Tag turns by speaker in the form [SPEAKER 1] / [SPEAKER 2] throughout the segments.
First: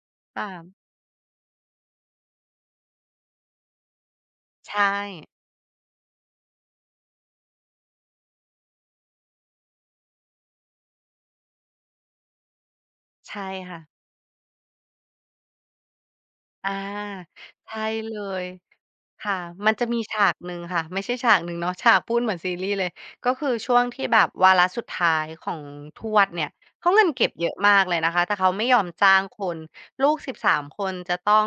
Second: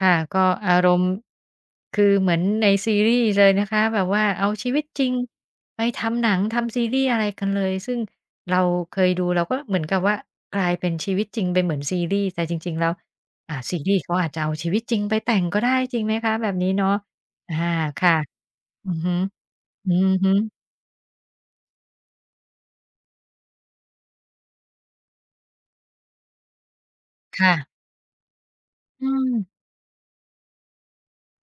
[SPEAKER 1] ค่ะ ก
[SPEAKER 2] อ
[SPEAKER 1] ็อา
[SPEAKER 2] า
[SPEAKER 1] รมณ์คือเหมือนในซีรีส์เลยนะคะ แบบว่าเอาชี
[SPEAKER 2] ใช
[SPEAKER 1] วิตจริง
[SPEAKER 2] ่
[SPEAKER 1] ไปทำหนัง ทำซีรีส์ อะไรกันเลย ซึ่งเราเคยดู เราก็เหมือนกับว่ากลายเป็นชีวิตจริง เป็นเหมือนซีรีส์ แต่จริง ๆ แล้ว
[SPEAKER 2] ใช่
[SPEAKER 1] อ่า ซ
[SPEAKER 2] ค
[SPEAKER 1] ี
[SPEAKER 2] ่ะ
[SPEAKER 1] รี่ส์เขาอาจจะเอาชีวิตจริงไปแต่งก็ได้ จริงไหมคะ? แบบนี
[SPEAKER 2] อ
[SPEAKER 1] ้
[SPEAKER 2] า
[SPEAKER 1] เนาะ อา
[SPEAKER 2] ใช่
[SPEAKER 1] ค่
[SPEAKER 2] เ
[SPEAKER 1] ะ
[SPEAKER 2] ลย
[SPEAKER 1] อือฮึ
[SPEAKER 2] ค่ะ มันจะ
[SPEAKER 1] อื
[SPEAKER 2] มี
[SPEAKER 1] อ
[SPEAKER 2] ฉา
[SPEAKER 1] ฮ
[SPEAKER 2] ก
[SPEAKER 1] ึ
[SPEAKER 2] หนึ่งค่ะ ไม่ใช่ฉากหนึ่งเนาะ ฉาก พูดเหมือนซีรีส์เลย ก็คือช่วงที่แบบวาระสุดท้ายของทวดเนี่ย เขาเงินเก็บ
[SPEAKER 1] ค
[SPEAKER 2] เย
[SPEAKER 1] ่
[SPEAKER 2] อะ
[SPEAKER 1] ะ
[SPEAKER 2] มากเลยนะคะ แต่เขาไม่ยอม
[SPEAKER 1] อ
[SPEAKER 2] จ
[SPEAKER 1] ื
[SPEAKER 2] ้างค
[SPEAKER 1] ม
[SPEAKER 2] น ลูก 13 คน จะต้อง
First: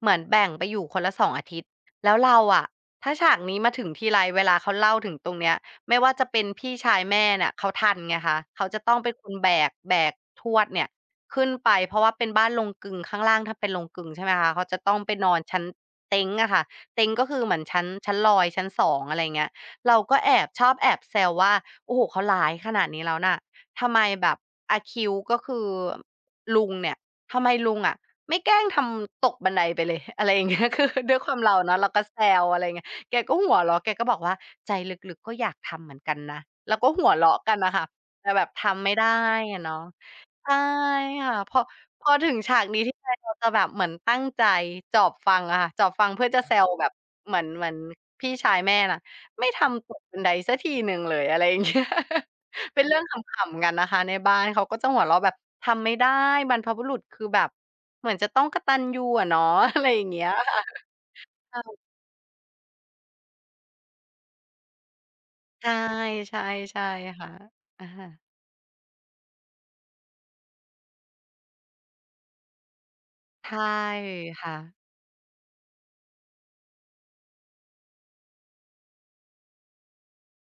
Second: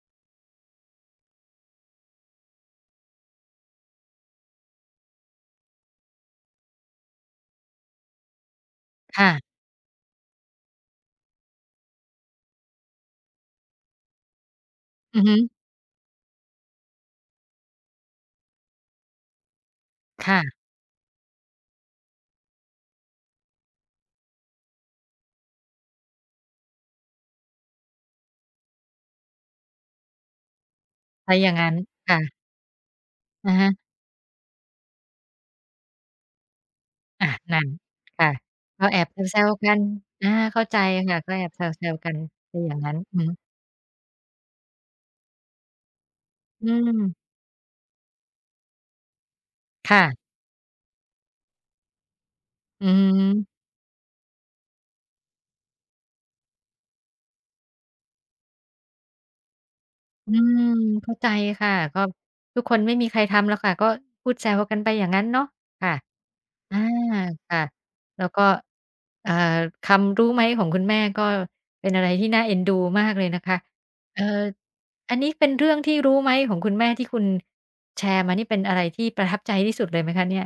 [SPEAKER 2] เหมือนแบ่งไปอยู่คนละ 2 อาทิตย์ แล้วเราอะ ถ้าฉากนี้มาถึงทีไร เวลาเขาเล่าถึงตรงเนี้ย ไม่ว่าจะเป็นพี่ชายแม่เนี่ย เขาทันไงคะ เขาจะต้องเป็น
[SPEAKER 1] ค
[SPEAKER 2] ค
[SPEAKER 1] ่
[SPEAKER 2] น
[SPEAKER 1] ะ
[SPEAKER 2] แบก แบกทวดเนี่ยขึ้นไป เพราะว่าเป็นบ้านโรงกลึง ข้างล่างถ้าเป็นโรงกลึงใช่ไหมคะ เขาจะต้องไป
[SPEAKER 1] อือ
[SPEAKER 2] น
[SPEAKER 1] ฮ
[SPEAKER 2] อน
[SPEAKER 1] ึ
[SPEAKER 2] ชั้นเต๊งอะค่ะ เต๊งก็คือเหมือนชั้น ชั้นลอย ชั้น 2 อะไรอย่างเงี้ย เราก็
[SPEAKER 1] ค
[SPEAKER 2] แอ
[SPEAKER 1] ่
[SPEAKER 2] บ
[SPEAKER 1] ะ
[SPEAKER 2] ชอบแอบแซวว่า "โอ้โฮ! เขาร้ายขนาดนี้แล้วนะ ทำไมแบบอาคิว" ก็คือลุงเนี่ย "ทำไมลุงอะไม่แกล้งทำตกบันไดไปเลย?" อะไรอย่าง เงี้ย คือ ด้วยค
[SPEAKER 1] ถ
[SPEAKER 2] ว
[SPEAKER 1] ้
[SPEAKER 2] า
[SPEAKER 1] า
[SPEAKER 2] ม
[SPEAKER 1] อย
[SPEAKER 2] เ
[SPEAKER 1] ่
[SPEAKER 2] ร
[SPEAKER 1] า
[SPEAKER 2] า
[SPEAKER 1] งงั
[SPEAKER 2] เ
[SPEAKER 1] ้
[SPEAKER 2] นา
[SPEAKER 1] น
[SPEAKER 2] ะ เราก็
[SPEAKER 1] ค
[SPEAKER 2] แ
[SPEAKER 1] ่
[SPEAKER 2] ซ
[SPEAKER 1] ะ
[SPEAKER 2] ว อะไรอย่างเงี้ย แกก็ห
[SPEAKER 1] อะ
[SPEAKER 2] ัว
[SPEAKER 1] ฮ
[SPEAKER 2] เรา
[SPEAKER 1] ะ
[SPEAKER 2] ะแกก็บอกว่า "ใจลึก ๆ ก็อยากทำเหมือนกันนะ" ก็หัวเ
[SPEAKER 1] อ
[SPEAKER 2] ร
[SPEAKER 1] า
[SPEAKER 2] าะกั
[SPEAKER 1] นั
[SPEAKER 2] น
[SPEAKER 1] ่
[SPEAKER 2] อ
[SPEAKER 1] น
[SPEAKER 2] ะค่ะ
[SPEAKER 1] ค
[SPEAKER 2] แต
[SPEAKER 1] ่
[SPEAKER 2] ่
[SPEAKER 1] ะ
[SPEAKER 2] แบบท
[SPEAKER 1] ก
[SPEAKER 2] ำ
[SPEAKER 1] ็
[SPEAKER 2] ไม่
[SPEAKER 1] แอ
[SPEAKER 2] ได้
[SPEAKER 1] บแซว
[SPEAKER 2] อะ
[SPEAKER 1] ๆ
[SPEAKER 2] เ
[SPEAKER 1] ก
[SPEAKER 2] น
[SPEAKER 1] ั
[SPEAKER 2] าะ
[SPEAKER 1] น อา
[SPEAKER 2] ใช่
[SPEAKER 1] เข้าใจค่ะ
[SPEAKER 2] ค
[SPEAKER 1] ก
[SPEAKER 2] ่
[SPEAKER 1] ็
[SPEAKER 2] ะ
[SPEAKER 1] แอบ
[SPEAKER 2] พ
[SPEAKER 1] แ
[SPEAKER 2] อ
[SPEAKER 1] ซว
[SPEAKER 2] พ
[SPEAKER 1] ๆ กั
[SPEAKER 2] อ
[SPEAKER 1] น
[SPEAKER 2] ถึงฉ
[SPEAKER 1] เป
[SPEAKER 2] า
[SPEAKER 1] ็น
[SPEAKER 2] ก
[SPEAKER 1] อย่
[SPEAKER 2] น
[SPEAKER 1] า
[SPEAKER 2] ี
[SPEAKER 1] ง
[SPEAKER 2] ้
[SPEAKER 1] น
[SPEAKER 2] ท
[SPEAKER 1] ั้
[SPEAKER 2] ี
[SPEAKER 1] น
[SPEAKER 2] ไร
[SPEAKER 1] อื
[SPEAKER 2] เรา
[SPEAKER 1] ม
[SPEAKER 2] จะแบบเหมือนตั้งใจจอบฟังอะค่ะ จอบฟังเพื่อจะ แซ
[SPEAKER 1] อื
[SPEAKER 2] วแบบ
[SPEAKER 1] ม
[SPEAKER 2] เหมือน เหมือนพี่ชายแม่นะ "ไม่ทำ
[SPEAKER 1] ค
[SPEAKER 2] ต
[SPEAKER 1] ่
[SPEAKER 2] กบ
[SPEAKER 1] ะ
[SPEAKER 2] ันไดสักทีหนึ่งเลย" อะไรอย่าง เงี้ย เป็
[SPEAKER 1] อื
[SPEAKER 2] น เรื่องข
[SPEAKER 1] อ
[SPEAKER 2] ำ ๆ กันนะคะ ในบ้านเขาก็จะหัวเราะแบบ ทำไม่ได้ บรรพบุรุษคือแบบ เหมือนจะต้องกตัญญูอะเนาะ อะไรอย่างเงี้
[SPEAKER 1] อ
[SPEAKER 2] ย
[SPEAKER 1] ื
[SPEAKER 2] ค่ะ
[SPEAKER 1] ม เข้าใจ
[SPEAKER 2] ใช่
[SPEAKER 1] ค่ะ ก็ทุกคนไม่มีใครทำหรอกค่ะ ก็พูดแซวกันไปอย่างงั้นเนาะ
[SPEAKER 2] ใช่
[SPEAKER 1] ค่ะ
[SPEAKER 2] ใช่
[SPEAKER 1] อ
[SPEAKER 2] ใ
[SPEAKER 1] า
[SPEAKER 2] ช่ค่ะ
[SPEAKER 1] ค่ะ
[SPEAKER 2] อา
[SPEAKER 1] แล้วก็ เอ่อ คำ รู้ไหมของคุณแม่ก็ เป็นอะไรที่น่าเอ็นดูมากเลยนะ
[SPEAKER 2] ใช
[SPEAKER 1] คะ
[SPEAKER 2] ่
[SPEAKER 1] เอ่อ
[SPEAKER 2] ค่ะ
[SPEAKER 1] อันนี้เป็นเรื่องที่รู้ไหมของคุณแม่ที่คุณแชร์มานี่ เป็นอะไรที่ประทับใจที่สุดเลยไหมคะเนี่ย?